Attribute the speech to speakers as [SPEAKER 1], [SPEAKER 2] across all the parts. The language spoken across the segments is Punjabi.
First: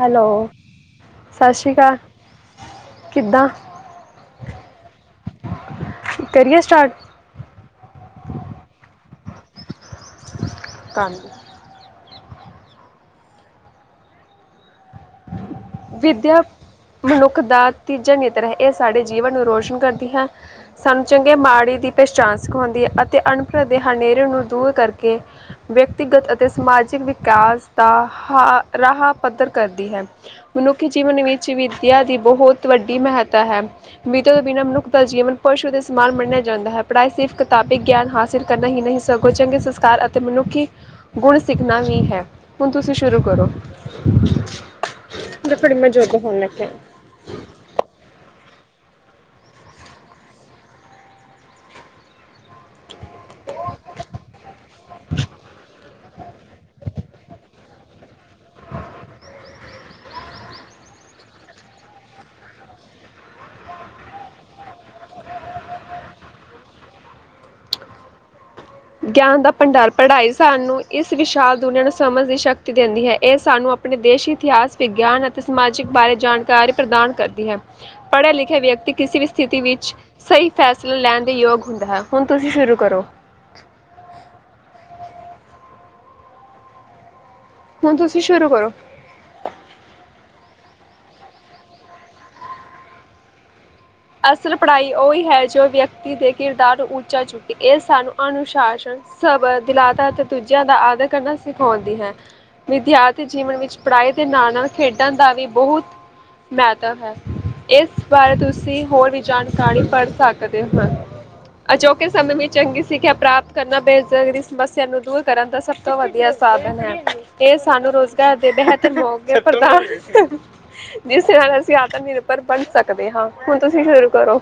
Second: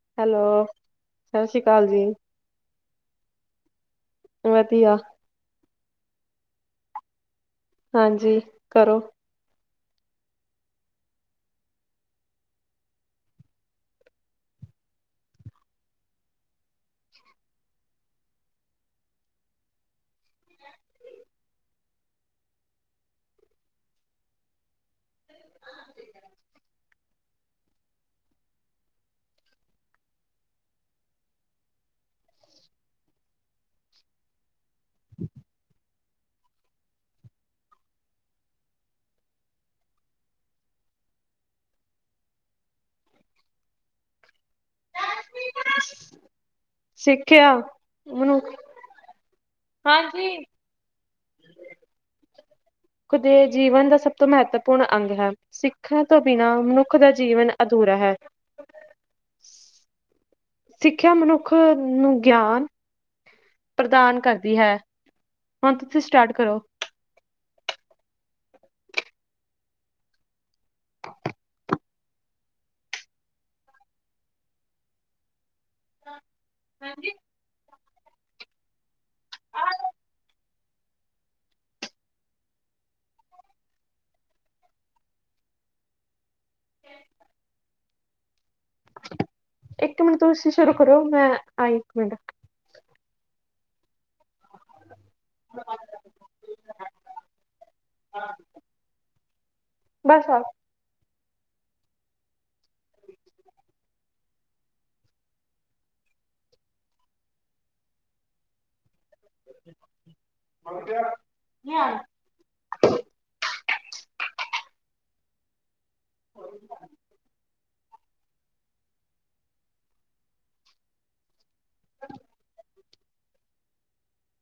[SPEAKER 1] ਹੈਲੋ ਸਤਿ ਸ਼੍ਰੀ ਅਕਾਲ, ਕਿੱਦਾਂ?
[SPEAKER 2] ਵਧੀਆ,
[SPEAKER 1] ਕਰੀਏ ਸਟਾਰਟ
[SPEAKER 2] ਹਾਂਜੀ ਕਰੋ,
[SPEAKER 1] ਕੰਮ, ਵਿੱਦਿਆ ਮਨੁੱਖ ਦਾ ਤੀਜਾ ਨੇਤਰ ਹੈ, ਇਹ ਸਾਡੇ ਜੀਵਨ ਨੂੰ ਰੋਸ਼ਨ ਕਰਦੀ ਹੈ। ਸਾਨੂੰ ਚੰਗੇ ਮਾੜੇ ਦੀ ਪਹਿਚਾਣ ਸਿਖਾਉਂਦੀ ਹੈ, ਅਤੇ ਅਨਪੜ ਦੇ ਹਨੇਰੇ ਨੂੰ ਦੂਰ ਕਰਕੇ ਵਿਅਕਤੀਗਤ ਅਤੇ ਸਮਾਜਿਕ ਵਿਕਾਸ ਦਾ ਹ ਰਾਹ ਪੱਧਰ ਕਰਦੀ ਹੈ। ਮਨੁੱਖੀ ਜੀਵਨ ਵਿੱਚ ਵਿੱਦਿਆ ਦੀ ਬਹੁਤ ਵੱਡੀ ਮਹੱਤਾ ਹੈ, ਵਿੱਦਿਆ ਤੋਂ ਬਿਨਾਂ ਮਨੁੱਖ ਦਾ ਜੀਵਨ ਪਸ਼ੂ ਦੇ ਸਮਾਨ ਮੰਨਿਆ ਜਾਂਦਾ ਹੈ, ਪੜ੍ਹਾਈ ਸਿਰਫ਼ ਕਿਤਾਬੀ ਗਿਆਨ ਹਾਸਿਲ ਕਰਨਾ ਹੀ ਨਹੀਂ ਸਗੋ ਚੰਗੇ ਸੰਸਕਾਰ ਅਤੇ ਮਨੁੱਖੀ ਗੁਣ ਸਿੱਖਣਾ ਵੀ ਹੈ ਹੁਣ ਤੁਸੀਂ ਸ਼ੁਰੂ ਕਰੋ। ਥੜੀ ਮੌਜੂਦ ਹੋਣ ਲੱਗੇ।
[SPEAKER 2] ਸਿੱਖਿਆ ਉਹਨੂੰ ਹਾਂਜੀ। ਜੀਵਨ ਦਾ ਸਭ ਤੋਂ ਮਹੱਤਵਪੂਰਨ ਅੰਗ ਹੈ। ਸਿੱਖਾਂ ਤੋਂ ਬਿਨਾਂ ਮਨੁੱਖ ਦਾ ਜੀਵਨ ਅਧੂਰਾ ਹੈ।
[SPEAKER 1] [unintelligible]
[SPEAKER 2] ਸਿੱਖਿਆ ਮਨੁੱਖ ਨੂੰ ਗਿਆਨ ਪ੍ਰਦਾਨ ਕਰਦੀ ਹੈ, ਹੁਣ ਤੁਸੀਂ ਸਟਾਰਟ ਕਰੋ।
[SPEAKER 1] ਗਿਆਨ ਦਾ ਭੰਡਾਰ ਪੜ੍ਹਾਈ ਸਾਨੂੰ ਇਸ ਵਿਸ਼ਾਲ ਦੁਨੀਆਂ ਨੂੰ ਸਮਝ ਦੀ ਸ਼ਕਤੀ ਦਿੰਦੀ ਹੈ ਇਹ ਸਾਨੂੰ ਆਪਣੇ ਦੇਸ਼ ਇਤਿਹਾਸ ਵਿਗਿਆਨ ਸਮਾਜਿਕ ਬਾਰੇ ਜਾਣਕਾਰੀ ਪ੍ਰਦਾਨ ਕਰਦੀ ਹੈ, ਪੜ੍ਹੇ ਲਿਖੇ ਵਿਅਕਤੀ। ਕਿਸੇ ਵੀ ਸਥਿਤੀ ਵਿੱਚ ਸਹੀ ਫੈਸਲਾ ਲੈਣ ਦੇ ਯੋਗ ਹੁੰਦਾ ਹੈ, ਹੁਣ ਤੁਸੀਂ ਸ਼ੁਰੂ ਕਰੋ। [unintelligible]
[SPEAKER 2] [unintelligible]
[SPEAKER 1] ਹੁਣ ਤੁਸੀਂ ਸ਼ੁਰੂ ਕਰੋ।
[SPEAKER 2] ਇੱਕ ਮਿੰਟ ਤੁਸੀਂ ਸ਼ੁਰੂ ਕਰੋ ਮੈਂ ਆਈ ਇੱਕ ਮਿੰਟ
[SPEAKER 1] ਅਸਲ ਪੜ੍ਹਾਈ ਉਹੀ ਹੈ, ਜੋ ਵਿਅਕਤੀ ਦੇ ਕਿਰਦਾਰ ਨੂੰ ਉੱਚਾ ਚੁੱਕੇ ਇਹ ਸਾਨੂੰ ਅਨੁਸ਼ਾਸਨ ਸਭ ਦਲਾਦ ਅਤੇ
[SPEAKER 2] ਬਸ ਆ।
[SPEAKER 1] ਦੂਜਿਆਂ ਦਾ ਆਦਰ ਕਰਨਾ ਸਿਖਾਉਂਦੀ ਹੈ। ਵਿਦਿਆਰਥੀ ਜੀਵਨ ਵਿੱਚ ਪੜ੍ਹਾਈ ਦੇ ਨਾਲ ਨਾਲ ਖੇਡਾਂ ਦਾ ਵੀ ਬਹੁਤ ਫਾਇਦਾ ਹੈ ਇਸ ਬਾਰੇ ਤੁਸੀ ਤੁਸੀ ਹੋਰ ਵੀ ਜਾਣਕਾਰੀ ਪੜ੍ਹ ਸਕਦੇ ਹੋ ਅਜੋਕੇ ਸਮੇਂ ਵਿੱਚ ਚੰਗੀ ਸਿੱਖਿਆ ਪ੍ਰਾਪਤ ਕਰਨਾ ਬੇਜ਼ਗਰੀ ਸਮੱਸਿਆ ਨੂੰ ਦੂਰ ਕਰਨ ਦਾ ਸਭ ਤੋਂ ਵਧੀਆ ਸਾਧਨ ਹੈ। ਇਹ ਸਾਨੂੰ ਰੁਜ਼ਗਾਰ ਦੇ ਰਿ ਤੇ [inaudible] ਜਿਸਦੇ ਨਾਲ ਅਸੀਂ ਆਤਮ ਨਿਰਭਰ ਬਣ ਸਕਦੇ ਹਾਂ ਹੁਣ ਤੁਸੀਂ ਸ਼ੁਰੂ ਕਰੋ।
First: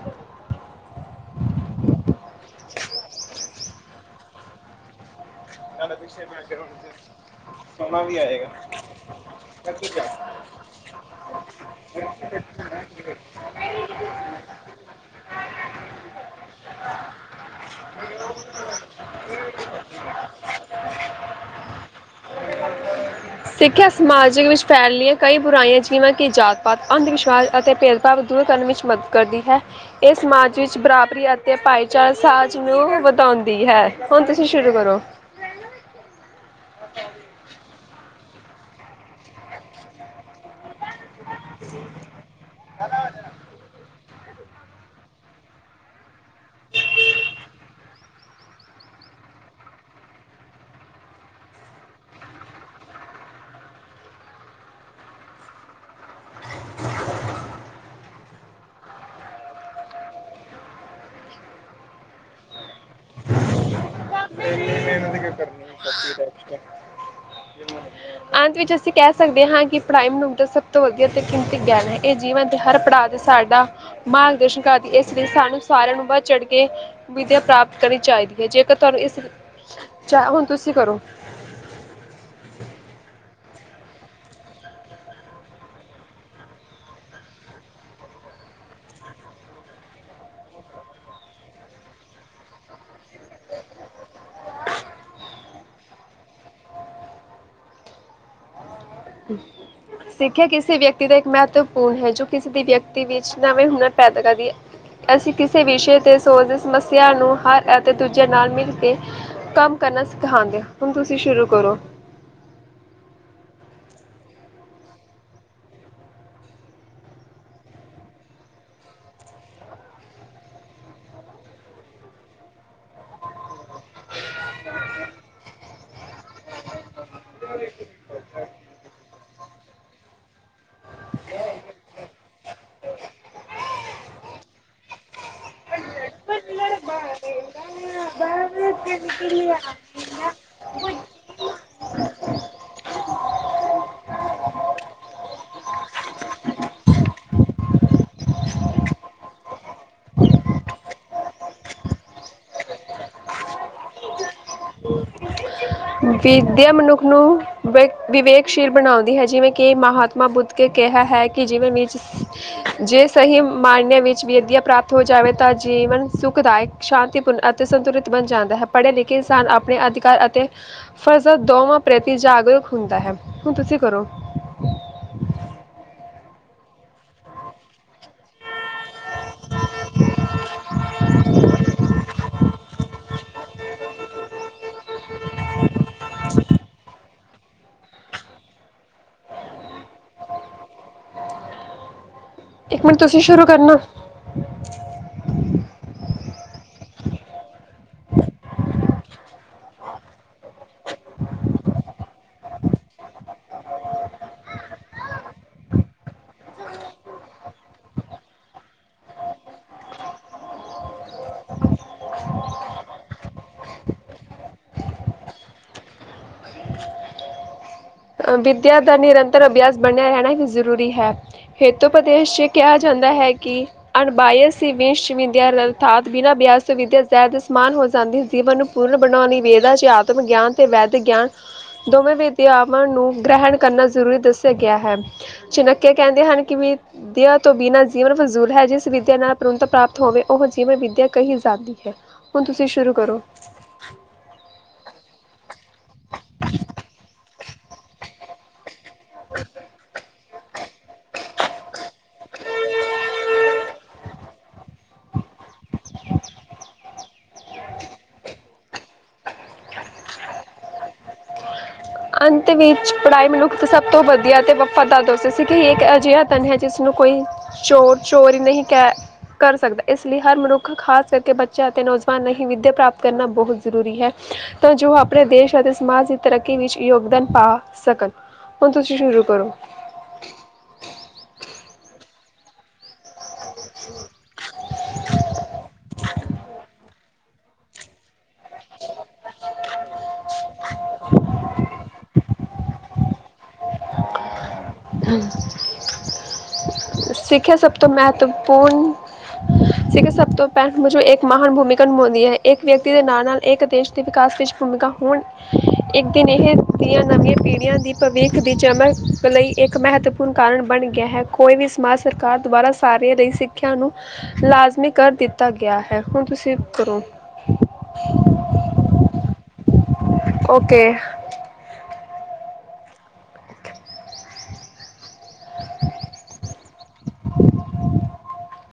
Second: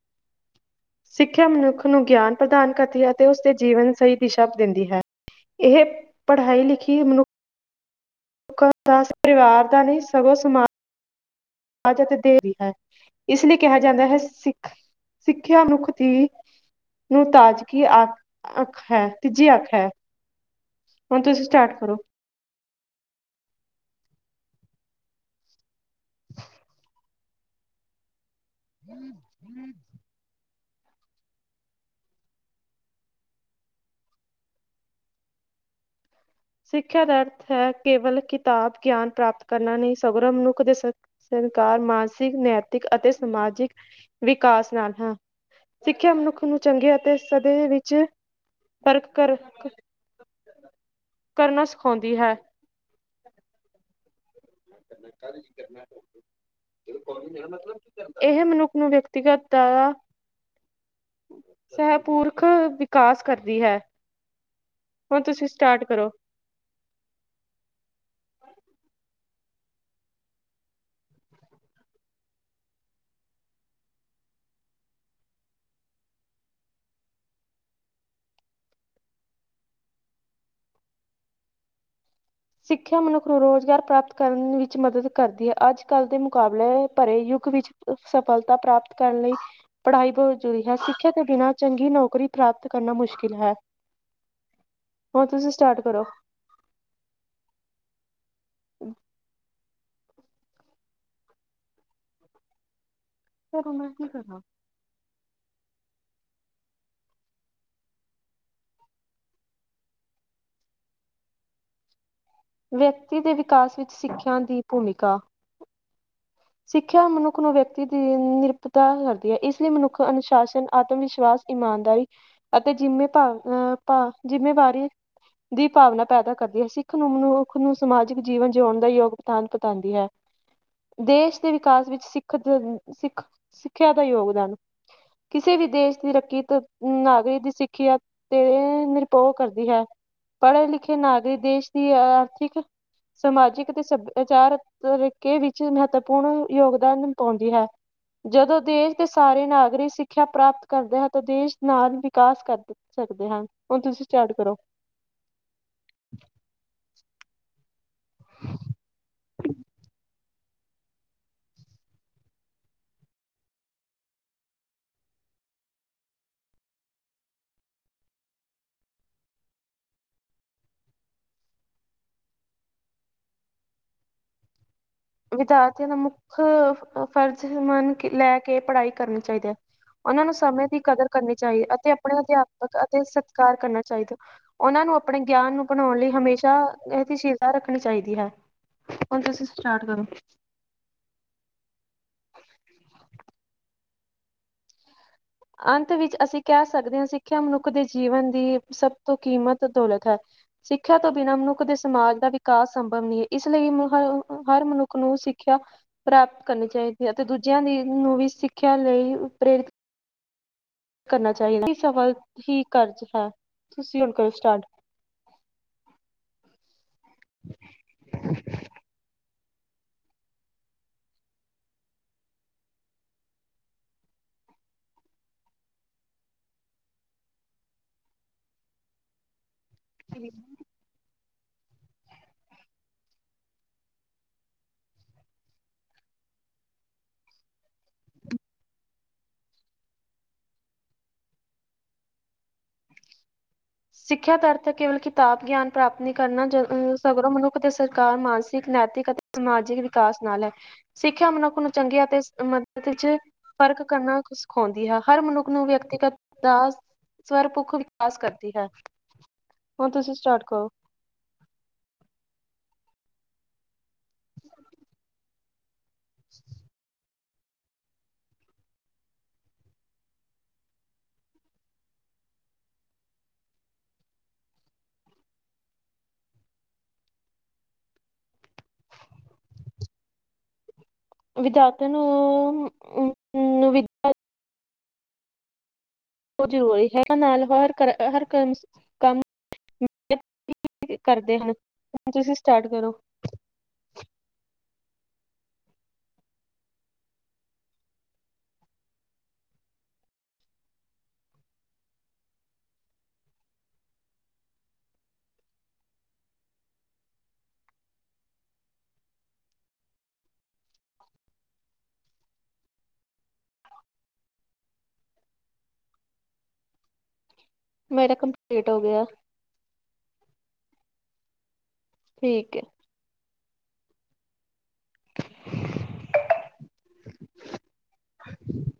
[SPEAKER 2] ਸਿੱਖਿਆ ਮਨੁੱਖ ਨੂੰ ਗਿਆਨ ਪ੍ਰਦਾਨ ਕਰਦੀ ਹੈ ਅਤੇ ਉਸਦੇ ਜੀਵਨ ਸਹੀ ਦਿਸ਼ਾ ਦਿੰਦੀ ਹੈ। ਇਹ ਪੜ੍ਹਾਈ ਲਿਖੀ ਮਨੁੱਖ
[SPEAKER 1] [inaudible] ਸੋਨਾ ਵੀ ਆਏਗਾ।
[SPEAKER 2] [inaudible] ਦਾਸ ਪਰਿਵਾਰ ਦਾ ਨ ਸਗੋਂ ਸਮਾਜ ਅਤੇ ਦੇ [unintelligible] ਵੀ ਹੈ ਇਸ ਲਈ ਕਿਹਾ ਜਾਂਦਾ ਹੈ ਸਿੱਖ ਸਿੱਖਿਆ ਮਨੁੱਖ ਦੀ ਮੁਤਾਜਕੀ ਆਖ ਅੱਖ ਹੈ ਤੀਜੀ ਅੱਖ ਹੈ। ਹੁਣ ਤੁਸੀਂ ਸਟਾਰਟ ਕਰੋ।
[SPEAKER 1] ਸਿੱਖਿਆ ਸਮਾਜ ਵਿੱਚ ਫੈਲੀਆਂ ਕਈ ਬੁਰਾਈਆਂ 'ਚ ਜਿਵੇਂ ਕਿ ਜਾਤ ਪਾਤ ਅੰਧ ਵਿਸ਼ਵਾਸ ਅਤੇ ਭੇਦਭਾਵ ਦੂਰ ਕਰਨ ਵਿੱਚ ਮਦਦ ਕਰਦੀ ਹੈ ਇਹ ਸਮਾਜ ਵਿੱਚ ਬਰਾਬਰੀ ਅਤੇ ਭਾਈਚਾਰ ਸਾਜ ਨੂੰ ਵਧਾਉਂਦੀ ਹੈ ਹੁਣ ਤੁਸੀਂ ਸ਼ੁਰੂ ਕਰੋ।
[SPEAKER 2] ਸਿੱਖਿਆ ਦਾ ਅਰਥ ਹੈ ਕੇਵਲ ਕਿਤਾਬ ਗਿਆਨ ਪ੍ਰਾਪਤ ਕਰਨਾ ਨਹੀਂ ਸਗਰਾ ਮਨੁੱਖ ਦੇ ਸ ਸਰਕਾਰ ਮਾਨਸਿਕ ਨੈਤਿਕ ਅਤੇ ਸਮਾਜਿਕ ਵਿਕਾਸ ਨਾਲ ਹਾਂ ਸਿੱਖਿਆ ਮਨੁੱਖ ਨੂੰ ਚੰਗੇ ਅਤੇ ਸਦੇ ਵਿੱਚ ਫਰਕ ਕਰ ਕਰਨਾ ਸਿਖਾਉਂਦੀ ਹੈ। [inaudible] ਇਹ ਮਨੁੱਖ ਨੂੰ ਵਿਅਕਤੀਗਤ ਦਾ ਸਹਿਪੁਰਖ ਕਾਸ ਕਰਦੀ ਹੈ ਹੁਣ ਤੁਸੀਂ ਸਟਾਰਟ ਕਰੋ।
[SPEAKER 1] [inaudible] ਅੰਤ ਵਿੱਚ ਅਸੀਂ ਕਹਿ ਸਕਦੇ ਹਾਂ ਕਿ ਪੜ੍ਹਾਈ ਮਨੁੱਖ ਦਾ ਸਭ ਤੋਂ ਵਧੀਆ ਤੇ ਕੀਮਤੀ ਗਿਆਨ ਹੈ ਇਹ ਜੀਵਨ ਦੇ ਹਰ ਪੜ੍ਹਅ ਸਾਡਾ ਮਾਰਗ ਦਰਸ਼ਨ ਕਰਦੀ ਇਸ ਲਈ ਸਾਨੂੰ ਸਾਰਿਆਂ ਨੂੰ ਵੱਧ ਚੜ ਕੇ ਵਿੱਦਿਆ ਪ੍ਰਾਪਤ ਕਰਨੀ ਚਾਹੀਦੀ ਹੈ ਜੇਕਰ ਤੁਹਾਨੂੰ ਇਸ ਚਾਹ ਹੁਣ ਤੁਸੀਂ ਕਰੋ।
[SPEAKER 2] ਸਿੱਖਿਆ ਮਨੁੱਖ ਨੂੰ ਰੁਜ਼ਗਾਰ ਪ੍ਰਾਪਤ ਕਰਨ ਵਿੱਚ ਮਦਦ ਕਰਦੀ ਹੈ ਅੱਜ ਕੱਲ੍ਹ ਦੇ ਮੁਕਾਬਲੇ ਭਰੇ ਯੁੱਗ ਵਿੱਚ ਸਫਲਤਾ ਪ੍ਰਾਪਤ ਕਰਨ ਲਈ ਪੜ੍ਹਾਈ ਬਹੁਤ ਜ਼ਰੂਰੀ ਹੈ ਸਿੱਖਿਆ ਤੋਂ ਬਿਨਾਂ ਚੰਗੀ ਨੌਕਰੀ ਪ੍ਰਾਪਤ ਕਰਨਾ ਮੁਸ਼ਕਿਲ ਹੈ। ਹੁਣ ਤੁਸੀ ਸਟਾਰਟ ਕਰੋ। ਹੂੰ
[SPEAKER 1] ਸਿੱਖਿਆ ਕਿਸੇ ਵਿਅਕਤੀ ਦਾ ਇੱਕ ਮਹੱਤਵਪੂਰਨ ਹੈ ਜੋ ਕਿਸੇ ਦੀ ਵਿਅਕਤੀ ਦੇ ਵਿੱਚ ਨਵੇ ਹੁਰਨ ਪੈਦਾ ਕਰਦੀ ਏ। ਅਸੀਂ ਕਿਸੇ ਵਿਸ਼ੇ ਤੇ ਸੋਚਦੇ ਸਮੱਸਿਆ ਨੂੰ ਹਰ ਅਤੇ ਦੂਜੇ ਨਾਲ ਮਿਲ ਕੇ ਕੰਮ ਕਰਨਾ ਸਿਖਾਉਂਦੇ ਆ ਹੁਣ ਤੁਸੀਂ ਸ਼ੁਰੂ ਕਰੋ।
[SPEAKER 2] ਵਿਅਕਤੀ ਦੇ ਵਿਕਾਸ ਵਿੱਚ ਸਿੱਖਿਆ ਦੀ ਭੂਮਿਕਾ ਸਿੱਖਿਆ ਮਨੁੱਖ ਨੂੰ ਵਿਅਕਤੀ ਦੀ ਨਿਰਪਤਾ ਕਰਦੀ ਹੈ ਇਸ ਲਈ ਮਨੁੱਖ ਅਨੁਸ਼ਾਸਨ ਆਤਮ ਵਿਸ਼ਵਾਸ ਇਮਾਨਦਾਰੀ ਅਤੇ ਜਿੰਮੇ ਭਾਵ ਅਹ ਭਾ ਜਿੰਮੇਵਾਰੀ ਦੀ ਭਾਵਨਾ ਪੈਦਾ ਕਰਦੀ ਹੈ ਸਿੱਖ ਨੂੰ ਮਨੁਖ ਨੂੰ ਸਮਾਜਿਕ ਜੀਵਨ ਜਿਉਣ ਦਾ ਯੋਗ ਪਾਨ ਪਤਾਉਂਦੀ ਹੈ। ਦੇਸ਼ ਦੇ ਵਿਕਾਸ ਵਿੱਚ ਸਿੱ ਸਿੱਖ ਸਿੱਖਿਆ ਦਾ ਯੋਗਦਾਨ ਕਿਸੇ ਵੀ ਦੇਸ਼ ਦੀ ਰੱਕੀਅਤ ਨਾਗਰਿਕ ਦੀ ਸਿੱਖਿਆ ਤੇ ਨਿਰਪੋ ਕਰਦੀ ਹੈ। ਪੜ੍ਹੇ ਲਿਖੇ ਨਾਗਰਿਕ ਦੇਸ਼ ਦੀ ਆਰਥਿਕ ਸਮਾਜਿਕ ਤੇ ਸਭਿਆਚਾਰ ਤਰੀਕੇ ਵਿੱਚ ਮਹੱਤਵਪੂਰਨ ਯੋਗਦਾਨ ਪਾਉਂਦੀ ਹੈ। ਜਦੋਂ ਦੇਸ਼ ਦੇ ਸਾਰੇ ਨਾਗਰਿਕ ਸਿੱਖਿਆ ਪ੍ਰਾਪਤ ਕਰਦੇ ਹੈ ਤਾਂ ਦੇਸ਼ ਨਾਲ ਵਿਕਾਸ ਕਰਦੇ। ਸਕਦੇ ਹਾਂ, ਹੁਣ ਤੁਸੀਂ ਸਟਾਰਟ ਕਰੋ।
[SPEAKER 1] ਵਿਦਿਆ ਮਨੁੱਖ ਨੂੰ ਵਿ ਵਿਵੇਕਸ਼ੀਲ ਬਣਾਉਂਦੀ ਹੈ, ਜਿਵੇਂ ਕਿ ਮਹਾਤਮਾ ਬੁੱਧ ਕੇ ਕਿਹਾ ਹੈ ਕਿ ਜੀਵਨ ਵਿੱਚ ਜੇ ਸਹੀ ਮਾਈਨੇ ਵਿੱਚ ਵਿਦਿਆ ਪ੍ਰਾਪਤ ਹੋ ਜਾਵੇ ਤਾਂ ਜੀਵਨ ਸੁਖਦਾਏ ਸ਼ਾਂਤੀਪੂਰਨ ਅਤੇ ਸੰਤੁਲਿਤ ਬਣ ਜਾਂਦਾ ਹੈ ਪੜ੍ਹੇ ਲਿਖੇ ਇਨਸਾਨ ਆਪਣੇ ਅਧਿਕਾਰ ਅਤੇ ਫਰਜ਼ਤ ਦੋਵਾਂ ਪ੍ਰਤੀ ਜਾਗਰੂਕ ਹੁੰਦਾ ਹੈ। ਹੁਣ ਤੁਸੀਂ ਕਰੋ।
[SPEAKER 2] ਵਿਦਿਆਰਥੀਆਂ ਦਾ ਮੁੱਖ, ਫਰਜ਼ ਮੰਨ ਕੇ ਲੈ ਕੇ ਪੜ੍ਹਾਈ ਕਰਨੇ ਚਾਈਦੀ ਹੈ, ਉਹਨਾਂ ਨੂੰ ਸਮੇਂ ਦੀ ਕਦਰ ਕਰਨੀ ਚਾਹੀਏ ਅਤੇ ਆਪਣੇ ਅਧਿਆਪਕ ਤੇ ਸਤਕਾਰ ਕਰਨਾ ਚਾਹੀਦਾ। ਉਹਨਾਂ ਨੂੰ ਆਪਣੇ ਗਿਆਨ ਨੂੰ ਬਣਾਉਣ ਲਈ ਹਮੇਸ਼ਾ, ਏਹਸ਼ੀਲਤਾ ਰੱਖਣੀ ਚਾਹੀਦੀ ਹੈ। ਹੁਣ ਤੁਸੀਂ ਸਟਾਰਟ ਕਰੋ। [inaudible]
[SPEAKER 1] ਇੱਕ ਮਿੰਟ ਤੁਸੀਂ ਸ਼ੁਰੂ ਕਰਨਾ।
[SPEAKER 2] ਅੰਤ ਵਿੱਚ ਅਸੀਂ ਕਹਿ ਸਕਦੇ ਆ, ਸਿੱਖਿਆ ਮਨੁੱਖ ਦੇ ਜੀਵਨ ਦੀ ਸਭ ਤੋਂ ਕੀਮਤ ਦੌਲਤ ਹੈ। ਸਿੱਖਿਆ ਤੋਂ ਬਿਨਾਂ ਮਨੁੱਖ ਦੇ ਸਮਾਜ ਦਾ ਵਿਕਾਸ ਸੰਭਵ ਨੀ ਏ, ਇਸ ਲਈ ਮੁਹ, ਹਰ ਮਨੁੱਖ ਨੂੰ ਸਿੱਖਿਆ ਪ੍ਰਾਪਤ ਕਰਨੀ ਚਾਈਦੀ ਹੈ ਅਤੇ ਦੂਜਿਆਂ ਦੀ ਨੂੰ ਵੀ ਸਿੱਖਿਆ ਲਈ ਪ੍ਰੇਰਿਤ ਕਰਨਾ ਚਾਹੀਦਾ, ਕੁੱਕੀ ਸਫਲ ਹੀ ਕਰਜ ਹੈ, ਤੁਸੀਂ ਹੁਣ ਕਰੋ ਸਟਾਰਟ।
[SPEAKER 1] ਵਿੱਦਿਆ ਦਾ ਨਿਰੰਤਰ ਅਭਿਆਸ ਬਣਿਆ ਰਹਿਣਾ ਹੀ ਜ਼ਰੂਰੀ ਹੈ। ਹੇਤੂ ਪ੍ਰਦੇਸ਼ ਚ ਏਹ ਕਿਹਾ ਜਾਂਦਾ ਹੈ ਕਿ ਅਣਬਾਈਸੀ ਵਿਸ਼ ਵਿਦਿਆ ਲੱਲਥਾਤ, ਬਿਨਾਂ ਅਭਿਆਸ ਤੋਂ ਵਿਦਿਆਨ ਜ਼ੇਰ ਦੇ ਸਮਾਨ ਹੋ ਜਾਂਦੀ ਹੁੰਦੀ, ਮੈਨੂੰ ਪੂਰਨ ਬਣਾਉਣੀ ਲਈ ਵੇਦਾਂ ਚ ਆਤਮ ਗਿਆਨ ਤੇ ਵੈਦਿਕ ਗਿਆਨ, ਦੋਵੇਂ ਵਿਦਿਆਵਾਂ ਨੂੰ ਗ੍ਰਹਿਣ ਕਰਨਾ ਜ਼ਰੂਰੀ ਦੱਸਿਆ ਗਿਆ ਹੈ। ਚਨੱਕੇਯਾ ਕਹਿੰਦੇ ਹਨ ਕਿ ਵੀ ਵਿੱਦਆ ਤੋਂ ਬਿਨਾਂ ਜੀਵਨ ਫਿਜ਼ੂਲ ਹੈ। ਜਿਸ ਵਿੱਦਿਆ ਨਾਲ ਪ੍ਰੰਤ ਪ੍ਰਾਪਤ ਹੋਵੇ, ਉਹ ਜੀਵਨ ਵਿੱਦਿਆ ਕਹੀ ਜਾ ਹੁੰਦੀ ਹੈ। ਹੁਣ ਤੁਸੀਂ ਸ਼ੁਰੂ ਕਰੋ।
[SPEAKER 2] ਸਿੱਖਿਆ ਦਾ ਅਰਥ ਕੇਵਲ ਕਿਤਾਬ ਗਿਆਨ ਪ੍ਰਾਪਤ ਨਈ ਕਰਨਾ। ਜ ਅਹ ਸਗਰੋਂ ਮਨੁ ਅਤੇ ਸਰਕਾਰ ਮਾਨਸਿਕ, ਨੈਤਿਕ ਅਤੇ ਸਮਾਜਿਕ ਵਿਕਾਸ ਨਾਲ ਹੈ। ਸਿੱਖਿਆ ਮਨੁੱਖ ਨੂੰ ਚੰਗੀ ਅਤੇ ਮਦਦ ਇੱਚ ਫ਼ਰਕ ਕਰਨਾ ਸਿਖਾਉਂਦੀ ਹਾ। ਹਰ ਮਨੁੱਖ ਨੂੰ ਵਿਅਕਤੀਗਤ ਦਾ ਸਵਰਪੁੱਖ ਵਿਕਾਸ ਕਰਦੀ ਹੈ। ਹੁਣ ਤੁਸੀਂ ਸਟਾਰਟ ਕਰੋ।
[SPEAKER 1] ਅੰਤ ਵਿੱਚ ਪੜ੍ਹਾਈ ਮਨੁੱਖ ਸਭ ਤੋਂ ਵਧੀਆ ਤੇ ਵਫ਼ਾਦਾਰ ਦ ਸੀ, ਕਿ [unintelligible] ਅਜਿਹਾ ਤੰਨ ਹੈ ਜਿਸਨੂੰ ਕੋਈ, ਚੋਰ-ਚੋਰ ਨਹੀਂ ਕਹਿ ਕਰ ਸਕਦਾ, ਇਸ ਲਈ ਹਰ ਮਨੁੱਖ ਖਾਸ ਕਰਕੇ ਬੱਚਿਆਂ ਅਤੇ ਨੌਜਵਾਨ ਨ ਹੀ, ਵਿੱਦਿਆ ਪ੍ਰਾਪਤ ਕਰਨਾ ਬਹੁਤ ਜ਼ਰੂਰੀ ਹੈ। ਤੋਂ ਜੋ ਆਪਣੇ ਦੇਸ਼ ਅਤੇ ਸਮਾਜ ਦੀ ਤਰੱਕੀ ਵਿੱਚ ਯੋਗਦਾਨ ਪਾ ਸਕਣ। ਹੁਣ ਤੁਸੀਂ ਸ਼ੁਰੂ ਕਰੋ।
[SPEAKER 2] ਵਿਦਿਆਥ ਨੂੰ ਅਮ ਵੀ ਜ਼ਰੂਰੀ ਹੈ। ਨਾਲ ਹਰ ਹਰਮ ਕੰਮ। ਕਰਦੇ ਹਨ, ਹੁਣ ਤੁਸੀਂ ਸਟਾਰਟ ਕਰੋ।
[SPEAKER 1] ਹਾਂ। ਸਿੱਖਿਆ ਸਭ ਤੋਂ ਮਹੱਤਵਪੂਰਨ ਸੀਖਿਆ ਸਭ ਤੋਂ ਪੈ ਮੁਜ, ਇੱਕ ਮਹਾਨ ਭੂਮਿਕਾ ਨਿਭਾਉਂਦੀ ਹੈ। ਏਕ ਵਿਅਕਤੀ ਦੇ ਨਾਲ-ਨਾਲ ਏਕ ਦੇਸ਼ ਦੇ ਵਿਕਾਸ ਵਿੱਚ ਭੂਮਿਕਾ ਹੋਣ ਇੱਕ ਦਿਨ ਇਹ ਦੀਆਂ ਨਵੀਆਂ ਪੀੜੀਆਂ ਦੀ ਭਵਿੱਖ ਦੀ ਚਮਕ ਲਈ, ਇੱਕ ਮਹੱਤਵਪੂਰ ਪੂਰਨ ਕਾਰਨ ਬਣ ਗਿਆ ਹੈ। ਕੋਈ ਵੀ ਸਮਾਜ ਸਰਕਾਰ ਦੁਆਰਾ ਸਾਰਿਆਂ ਲਈ ਸਿੱਖਿਆ ਨੂੰ ਲਾਜ਼ਮੀ ਕਰ ਦਿੱਤਾ ਗਿਆ ਹੈ। ਹੁਣ ਤੁਸੀਂ ਕਰੋ।
[SPEAKER 2] ਮੇਰਾ ਕੰਪਲੀਟ ਹੋ ਗਿਆ।
[SPEAKER 1] ਓਕੇ।
[SPEAKER 2] ਠੀਕ ਏ। ਹੂੰ।